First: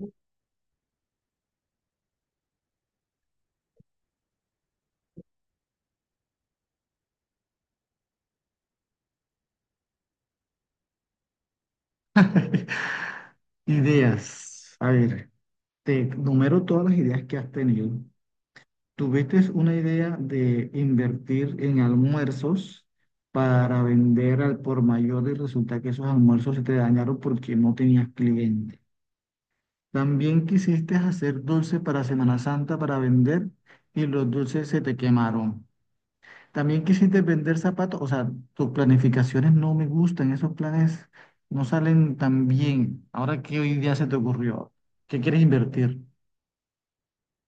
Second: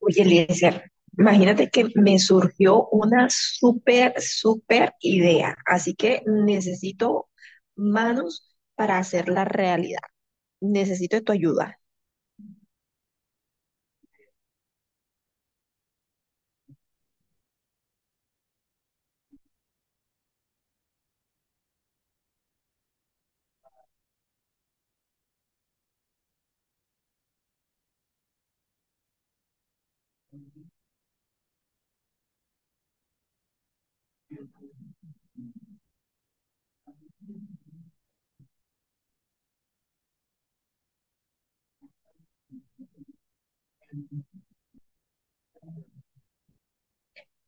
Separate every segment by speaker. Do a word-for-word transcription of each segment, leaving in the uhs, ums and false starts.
Speaker 1: Oye, Eliezer, imagínate que me surgió una súper, súper idea, así que necesito manos para hacerla realidad. Necesito tu ayuda.
Speaker 2: Ideas. A ver, te numero todas las ideas que has tenido. ¿Tuviste una idea de invertir en almuerzos para vender al por mayor y resulta que esos almuerzos se te dañaron porque no tenías cliente? También quisiste hacer dulce para Semana Santa para vender y los dulces se te quemaron. También quisiste vender zapatos, o sea, tus planificaciones no me gustan, esos planes no salen tan bien. Ahora, ¿qué hoy día se te ocurrió? ¿Qué quieres invertir?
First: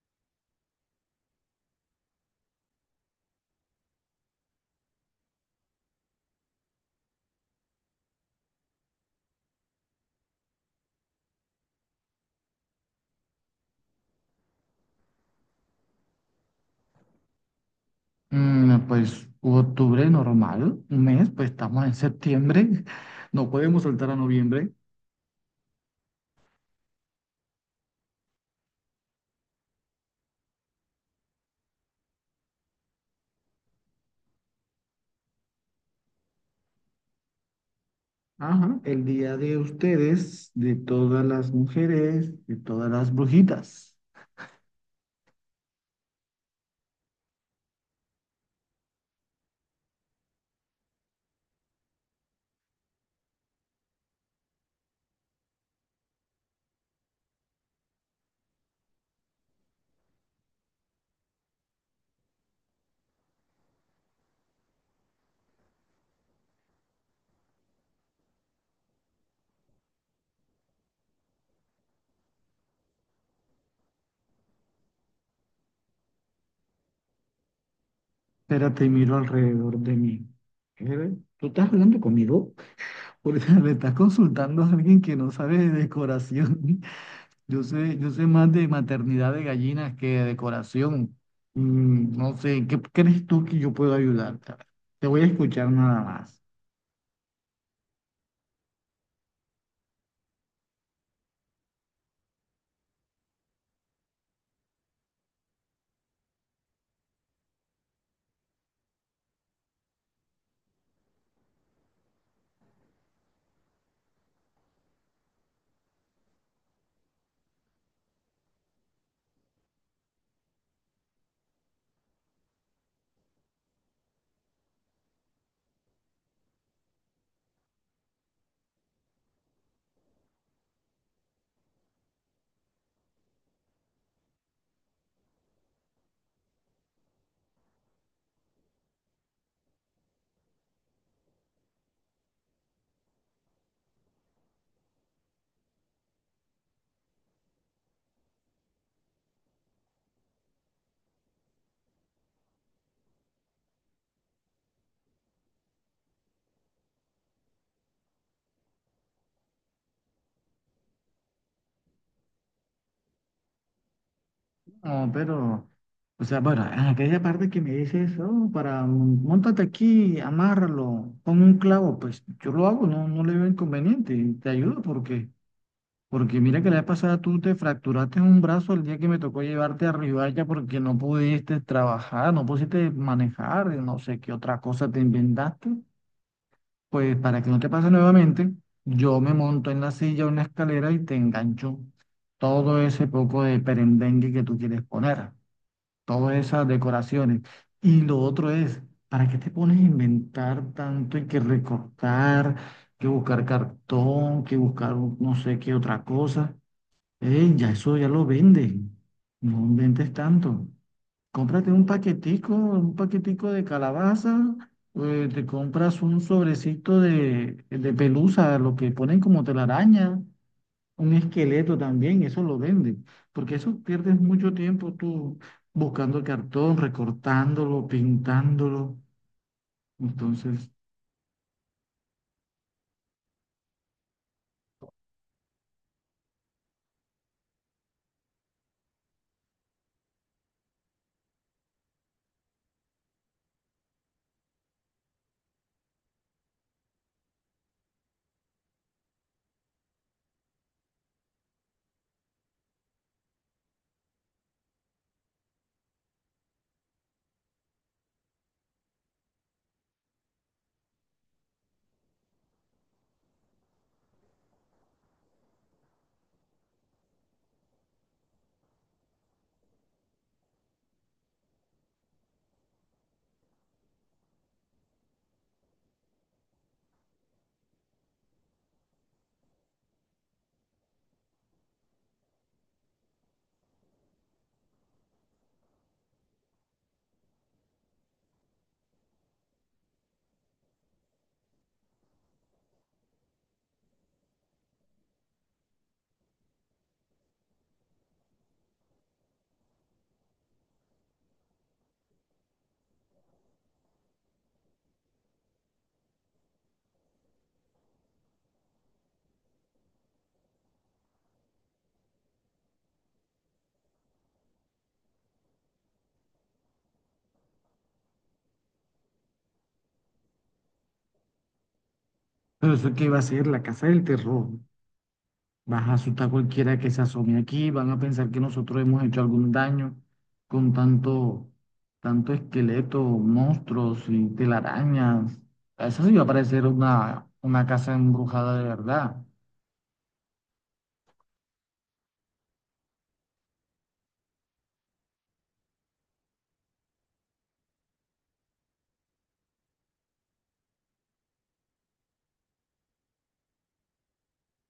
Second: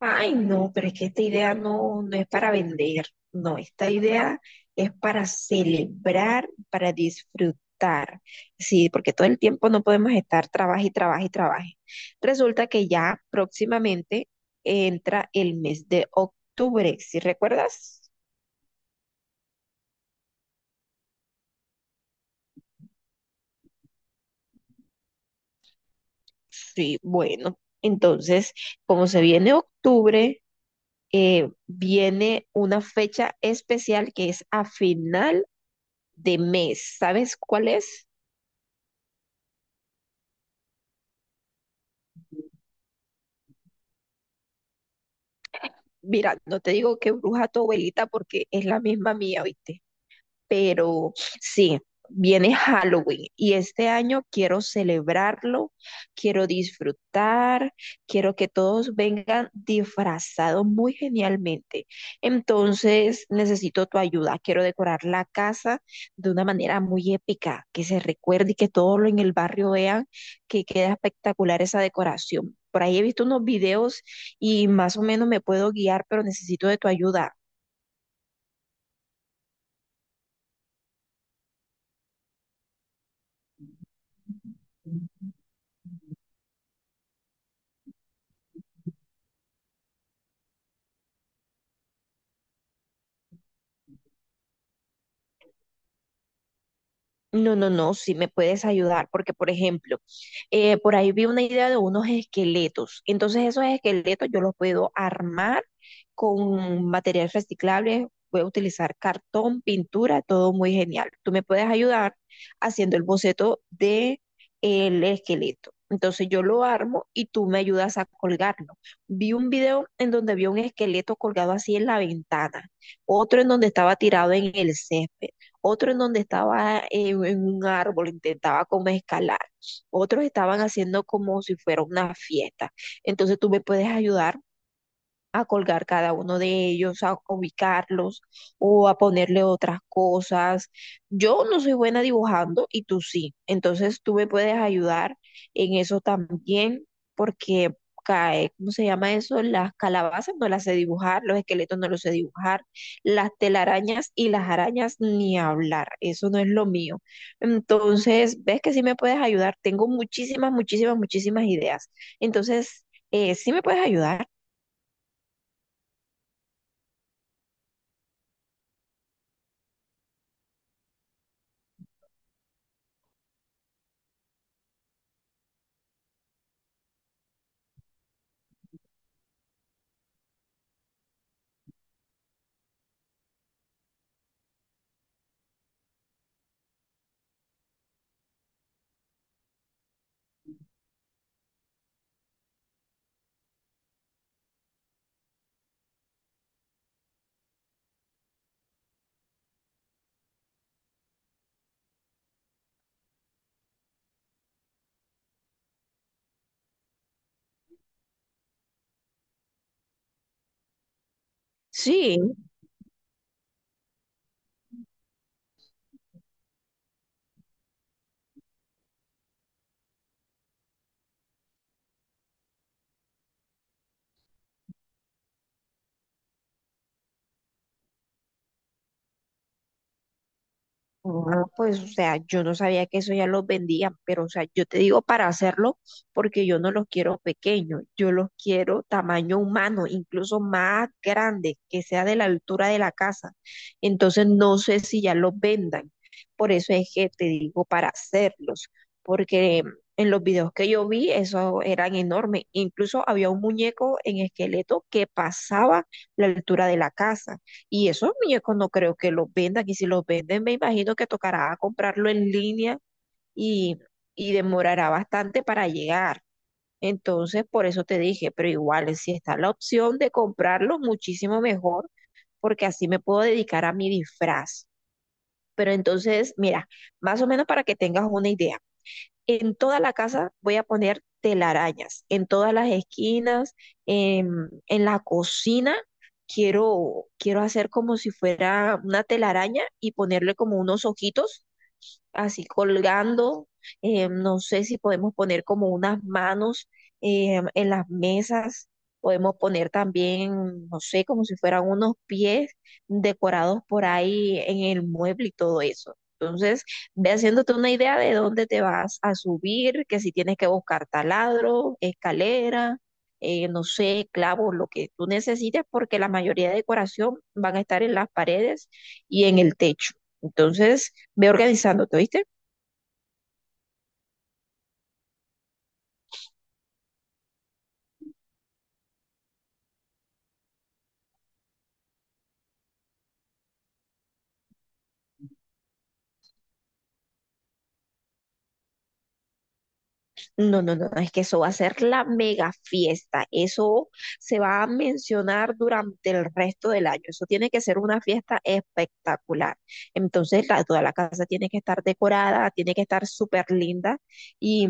Speaker 1: Ay, no, pero es que esta idea no, no es para vender, no, esta idea es para celebrar, para disfrutar, sí, porque todo el tiempo no podemos estar trabaje y trabaje y trabaje. Resulta que ya próximamente entra el mes de octubre, ¿sí recuerdas?
Speaker 2: Mm, pues octubre normal, un mes, pues estamos en septiembre, no podemos saltar a noviembre.
Speaker 1: Sí, bueno, entonces, como se viene octubre, eh, viene una fecha especial que es a final de mes, ¿sabes cuál es?
Speaker 2: Ajá, el día de ustedes, de todas las mujeres, de todas las brujitas.
Speaker 1: Mira, no te digo que bruja tu abuelita porque es la misma mía, ¿viste? Pero sí, viene Halloween y este año quiero celebrarlo, quiero disfrutar, quiero que todos vengan disfrazados muy genialmente. Entonces necesito tu ayuda, quiero decorar la casa de una manera muy épica, que se recuerde y que todos en el barrio vean que queda espectacular esa decoración. Por ahí he visto unos videos y más o menos me puedo guiar, pero necesito de tu ayuda.
Speaker 2: Espérate, miro alrededor de mí. ¿Qué? ¿Tú estás hablando conmigo? Porque me estás consultando a alguien que no sabe de decoración. Yo sé, yo sé más de maternidad de gallinas que de decoración. Mm, no sé, ¿en ¿qué crees tú que yo puedo ayudarte? A ver, te voy a escuchar nada más.
Speaker 1: No, no, no, sí me puedes ayudar, porque por ejemplo, eh, por ahí vi una idea de unos esqueletos. Entonces esos esqueletos yo los puedo armar con material reciclable, voy a utilizar cartón, pintura, todo muy genial. Tú me puedes ayudar haciendo el boceto de el esqueleto. Entonces yo lo armo y tú me ayudas a colgarlo. Vi un video en donde vi un esqueleto colgado así en la ventana, otro en donde estaba tirado en el césped, otro en donde estaba en, en un árbol, intentaba como escalar, otros estaban haciendo como si fuera una fiesta. Entonces tú me puedes ayudar a colgar cada uno de ellos, a ubicarlos o a ponerle otras cosas. Yo no soy buena dibujando y tú sí. Entonces tú me puedes ayudar en eso también porque cae, ¿cómo se llama eso? Las calabazas no las sé dibujar, los esqueletos no los sé dibujar, las telarañas y las arañas ni hablar. Eso no es lo mío. Entonces, ves que sí me puedes ayudar. Tengo muchísimas, muchísimas, muchísimas ideas. Entonces, eh, sí me puedes ayudar.
Speaker 2: No, pero, o sea, bueno, en aquella parte que me dices, oh, para, mm, móntate aquí, amárralo, pon un clavo, pues yo lo hago, no, no le veo inconveniente, te ayudo porque Porque mira que la vez pasada tú te fracturaste un brazo el día que me tocó llevarte a Ribadavia porque no pudiste trabajar, no pudiste manejar, no sé qué otra cosa te inventaste. Pues para que no te pase nuevamente, yo me monto en la silla o en la escalera y te engancho todo ese poco de perendengue que tú quieres poner, todas esas decoraciones. Y lo otro es, ¿para qué te pones a inventar tanto y que recortar, que buscar cartón, que buscar un- no sé qué otra cosa? Ey, ya eso ya lo venden. No inventes tanto. Cómprate un
Speaker 1: Sí.
Speaker 2: paquetico, un paquetico de calabaza, eh, te compras un sobrecito de, de pelusa, lo que ponen como telaraña, un esqueleto también, eso lo venden. Porque eso pierdes mucho tiempo tú buscando el cartón, recortándolo, pintándolo. Entonces,
Speaker 1: Ah, pues, o sea, yo no sabía que eso ya los vendían, pero, o sea, yo te digo para hacerlo porque yo no los quiero pequeños, yo los quiero tamaño humano, incluso más grande, que sea de la altura de la casa. Entonces, no sé si ya los vendan. Por eso es que te digo para hacerlos, porque en los videos que yo vi, eso eran enormes. Incluso había un muñeco en esqueleto que pasaba la altura de la casa. Y esos muñecos no creo que los vendan. Y si los venden, me imagino que tocará comprarlo en línea y, y demorará bastante para llegar. Entonces, por eso te dije, pero igual, si está la opción de comprarlo, muchísimo mejor, porque así me puedo dedicar a mi disfraz. Pero entonces, mira, más o menos para que tengas una idea. En toda la casa voy a poner telarañas, en todas las esquinas, en, en la cocina. Quiero, quiero hacer como si fuera una telaraña y ponerle como unos ojitos así colgando. eh, no sé si podemos poner como unas manos eh, en las mesas. Podemos poner también, no sé, como si fueran unos pies decorados por ahí en el mueble y todo eso. Entonces, ve haciéndote una idea de dónde te vas a subir, que si tienes que buscar taladro, escalera, eh, no sé, clavos, lo que tú necesites, porque la mayoría de decoración van a estar en las paredes y en el techo. Entonces, ve organizándote, ¿oíste?
Speaker 2: pero eso qué va a ser la casa del terror. Vas a asustar a cualquiera que se asome aquí, van a pensar que nosotros hemos hecho algún daño con tanto, tanto esqueleto, monstruos y telarañas. Eso sí va a parecer una, una casa embrujada de verdad.
Speaker 1: No, no, no, es que eso va a ser la mega fiesta. Eso se va a mencionar durante el resto del año. Eso tiene que ser una fiesta espectacular. Entonces, la- toda la casa tiene que estar decorada, tiene que estar súper linda. Y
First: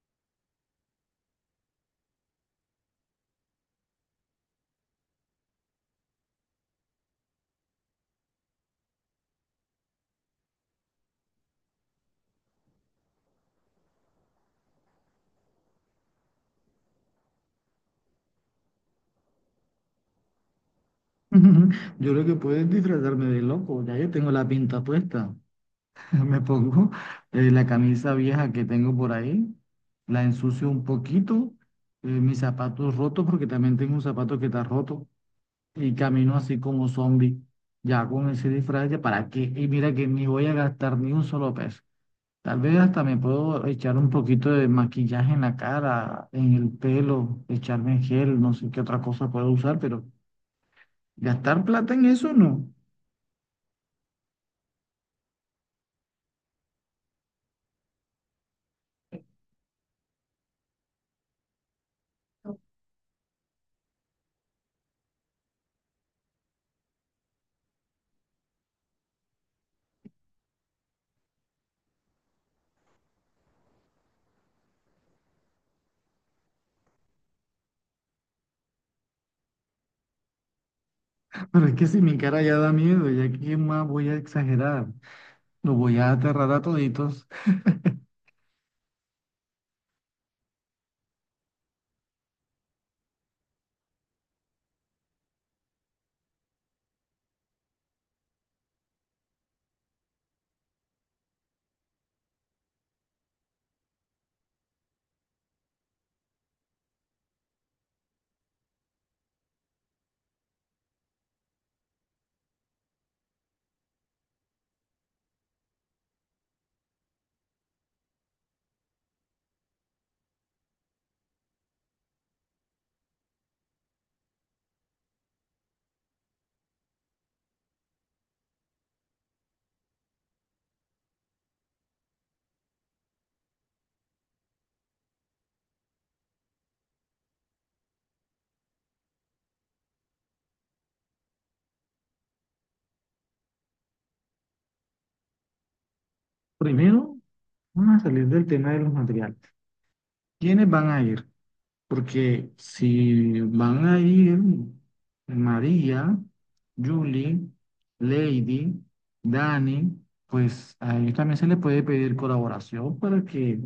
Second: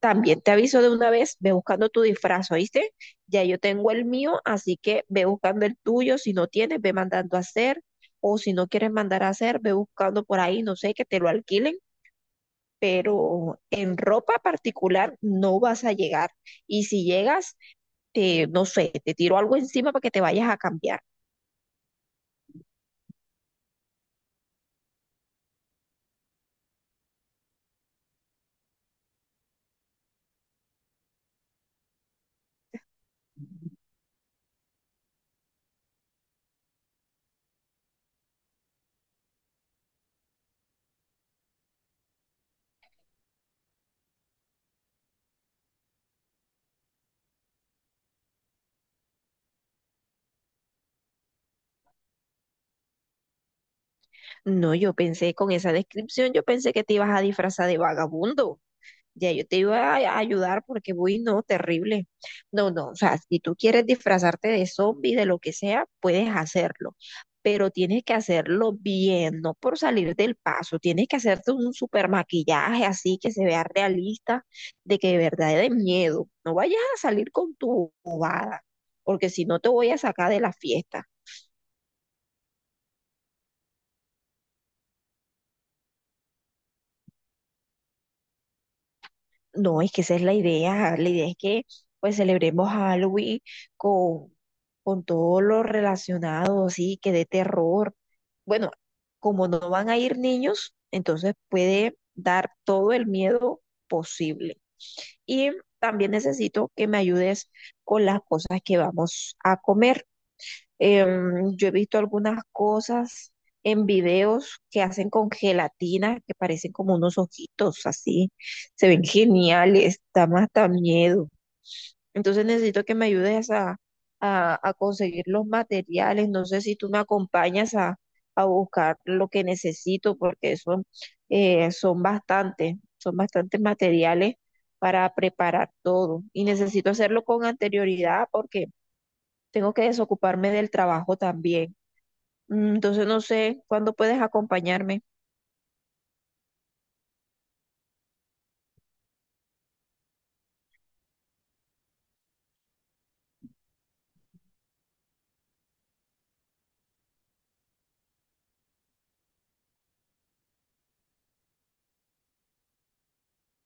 Speaker 1: también te aviso de una vez, ve buscando tu disfraz, ¿oíste? Ya yo tengo el mío, así que ve buscando el tuyo. Si no tienes, ve mandando a hacer. O si no quieres mandar a hacer, ve buscando por ahí, no sé, que te lo alquilen, pero en ropa particular no vas a llegar. Y si llegas, te, no sé, te tiro algo encima para que te vayas a cambiar.
Speaker 2: Yo creo que puedes disfrazarme de loco, ya yo tengo la pinta puesta. Me pongo eh, la camisa vieja que tengo por ahí, la ensucio un poquito, eh, mis zapatos rotos, porque también tengo un zapato que está roto. Y camino así como zombie, ya con ese disfraz, ya para qué, y mira que ni voy a gastar ni un solo peso. Tal vez hasta me puedo echar un poquito de maquillaje en la cara, en el pelo, echarme gel, no sé qué otra cosa puedo usar, pero gastar plata en eso no.
Speaker 1: No, yo pensé con esa descripción, yo pensé que te ibas a disfrazar de vagabundo. Ya yo te iba a a ayudar porque, uy, no, terrible. No, no, o sea, si tú quieres disfrazarte de zombie, de lo que sea, puedes hacerlo, pero tienes que hacerlo bien, no por salir del paso. Tienes que hacerte un super maquillaje así que se vea realista, de que de verdad de miedo. No vayas a salir con tu bobada, porque si no te voy a sacar de la fiesta.
Speaker 2: Pero es que si mi cara ya da miedo, ya qué más voy a exagerar, los voy a aterrar a toditos.
Speaker 1: No, es que esa es la idea. La idea es que pues celebremos Halloween con, con todo lo relacionado, así que de terror. Bueno, como no van a ir niños, entonces puede dar todo el miedo posible. Y también necesito que me ayudes con las cosas que vamos a comer. Em, yo he visto algunas cosas en videos que hacen con gelatina, que parecen como unos ojitos así. Se ven geniales, da más hasta miedo. Entonces necesito que me ayudes a, a- a conseguir los materiales. No sé si tú me acompañas a, a buscar lo que necesito, porque eso eh, son bastantes, son bastantes materiales para preparar todo. Y necesito hacerlo con anterioridad porque tengo que desocuparme del trabajo también. Mm, Entonces no sé cuándo puedes acompañarme.
Speaker 2: Primero, vamos a salir del tema de los materiales. ¿Quiénes van a ir? Porque si van a ir María, Julie, Lady, Dani, pues a ellos también se les puede pedir colaboración para que,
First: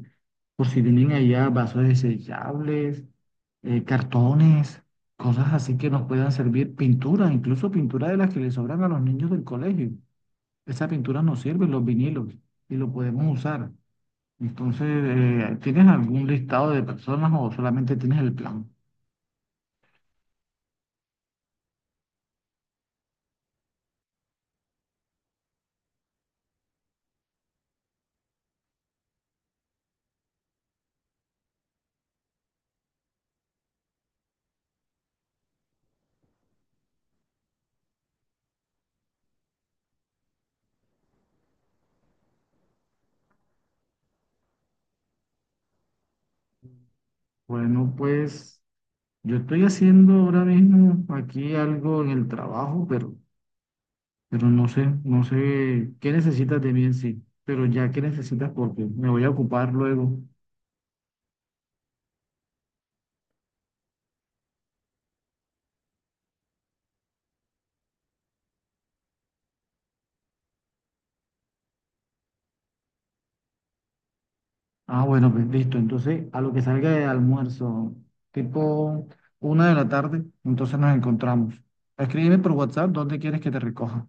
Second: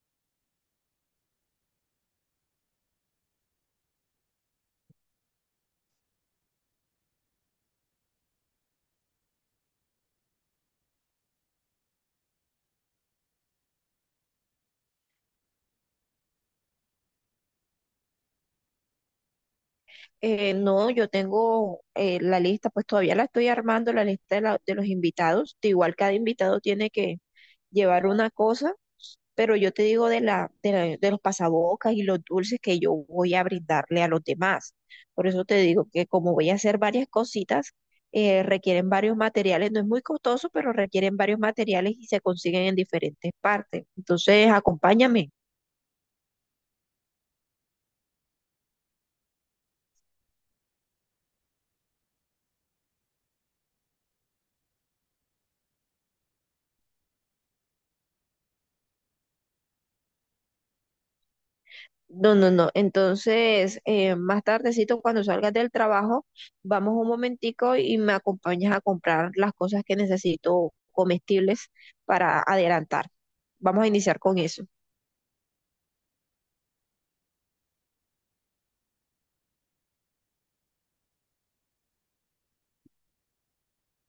Speaker 2: por si tienen allá vasos desechables, eh, cartones, cosas así que nos puedan servir, pintura, incluso pintura de las que les sobran a los niños del colegio. Esa pintura nos sirve, los vinilos, y lo podemos usar. Entonces, eh, ¿tienes algún listado de personas o solamente tienes el plan?
Speaker 1: Eh, no, yo tengo eh, la lista, pues todavía la estoy armando, la lista de, la- de los invitados. De igual cada invitado tiene que llevar una cosa, pero yo te digo de la, de la- de los pasabocas y los dulces que yo voy a brindarle a los demás. Por eso te digo que como voy a hacer varias cositas, eh, requieren varios materiales. No es muy costoso, pero requieren varios materiales y se consiguen en diferentes partes. Entonces, acompáñame.
Speaker 2: Bueno, pues yo estoy haciendo ahora mismo aquí algo en el trabajo, pero, pero no sé, no sé qué necesitas de mí en sí, pero ya qué necesitas porque me voy a ocupar luego.
Speaker 1: No, no, no. Entonces, eh, más tardecito, cuando salgas del trabajo, vamos un momentico y me acompañas a comprar las cosas que necesito comestibles para adelantar. Vamos a iniciar con eso.
Speaker 2: Ah, bueno, pues listo. Entonces, a lo que salga de almuerzo, tipo una de la tarde, entonces nos encontramos. Escríbeme por WhatsApp dónde quieres que te recoja.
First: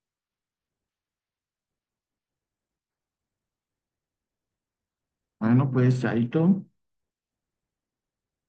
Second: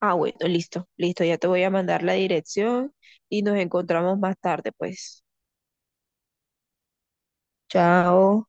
Speaker 1: Ah, bueno, listo, listo. Ya te voy a mandar la dirección y nos encontramos más tarde, pues.
Speaker 2: Bueno, pues ahí todo.
Speaker 1: Chao.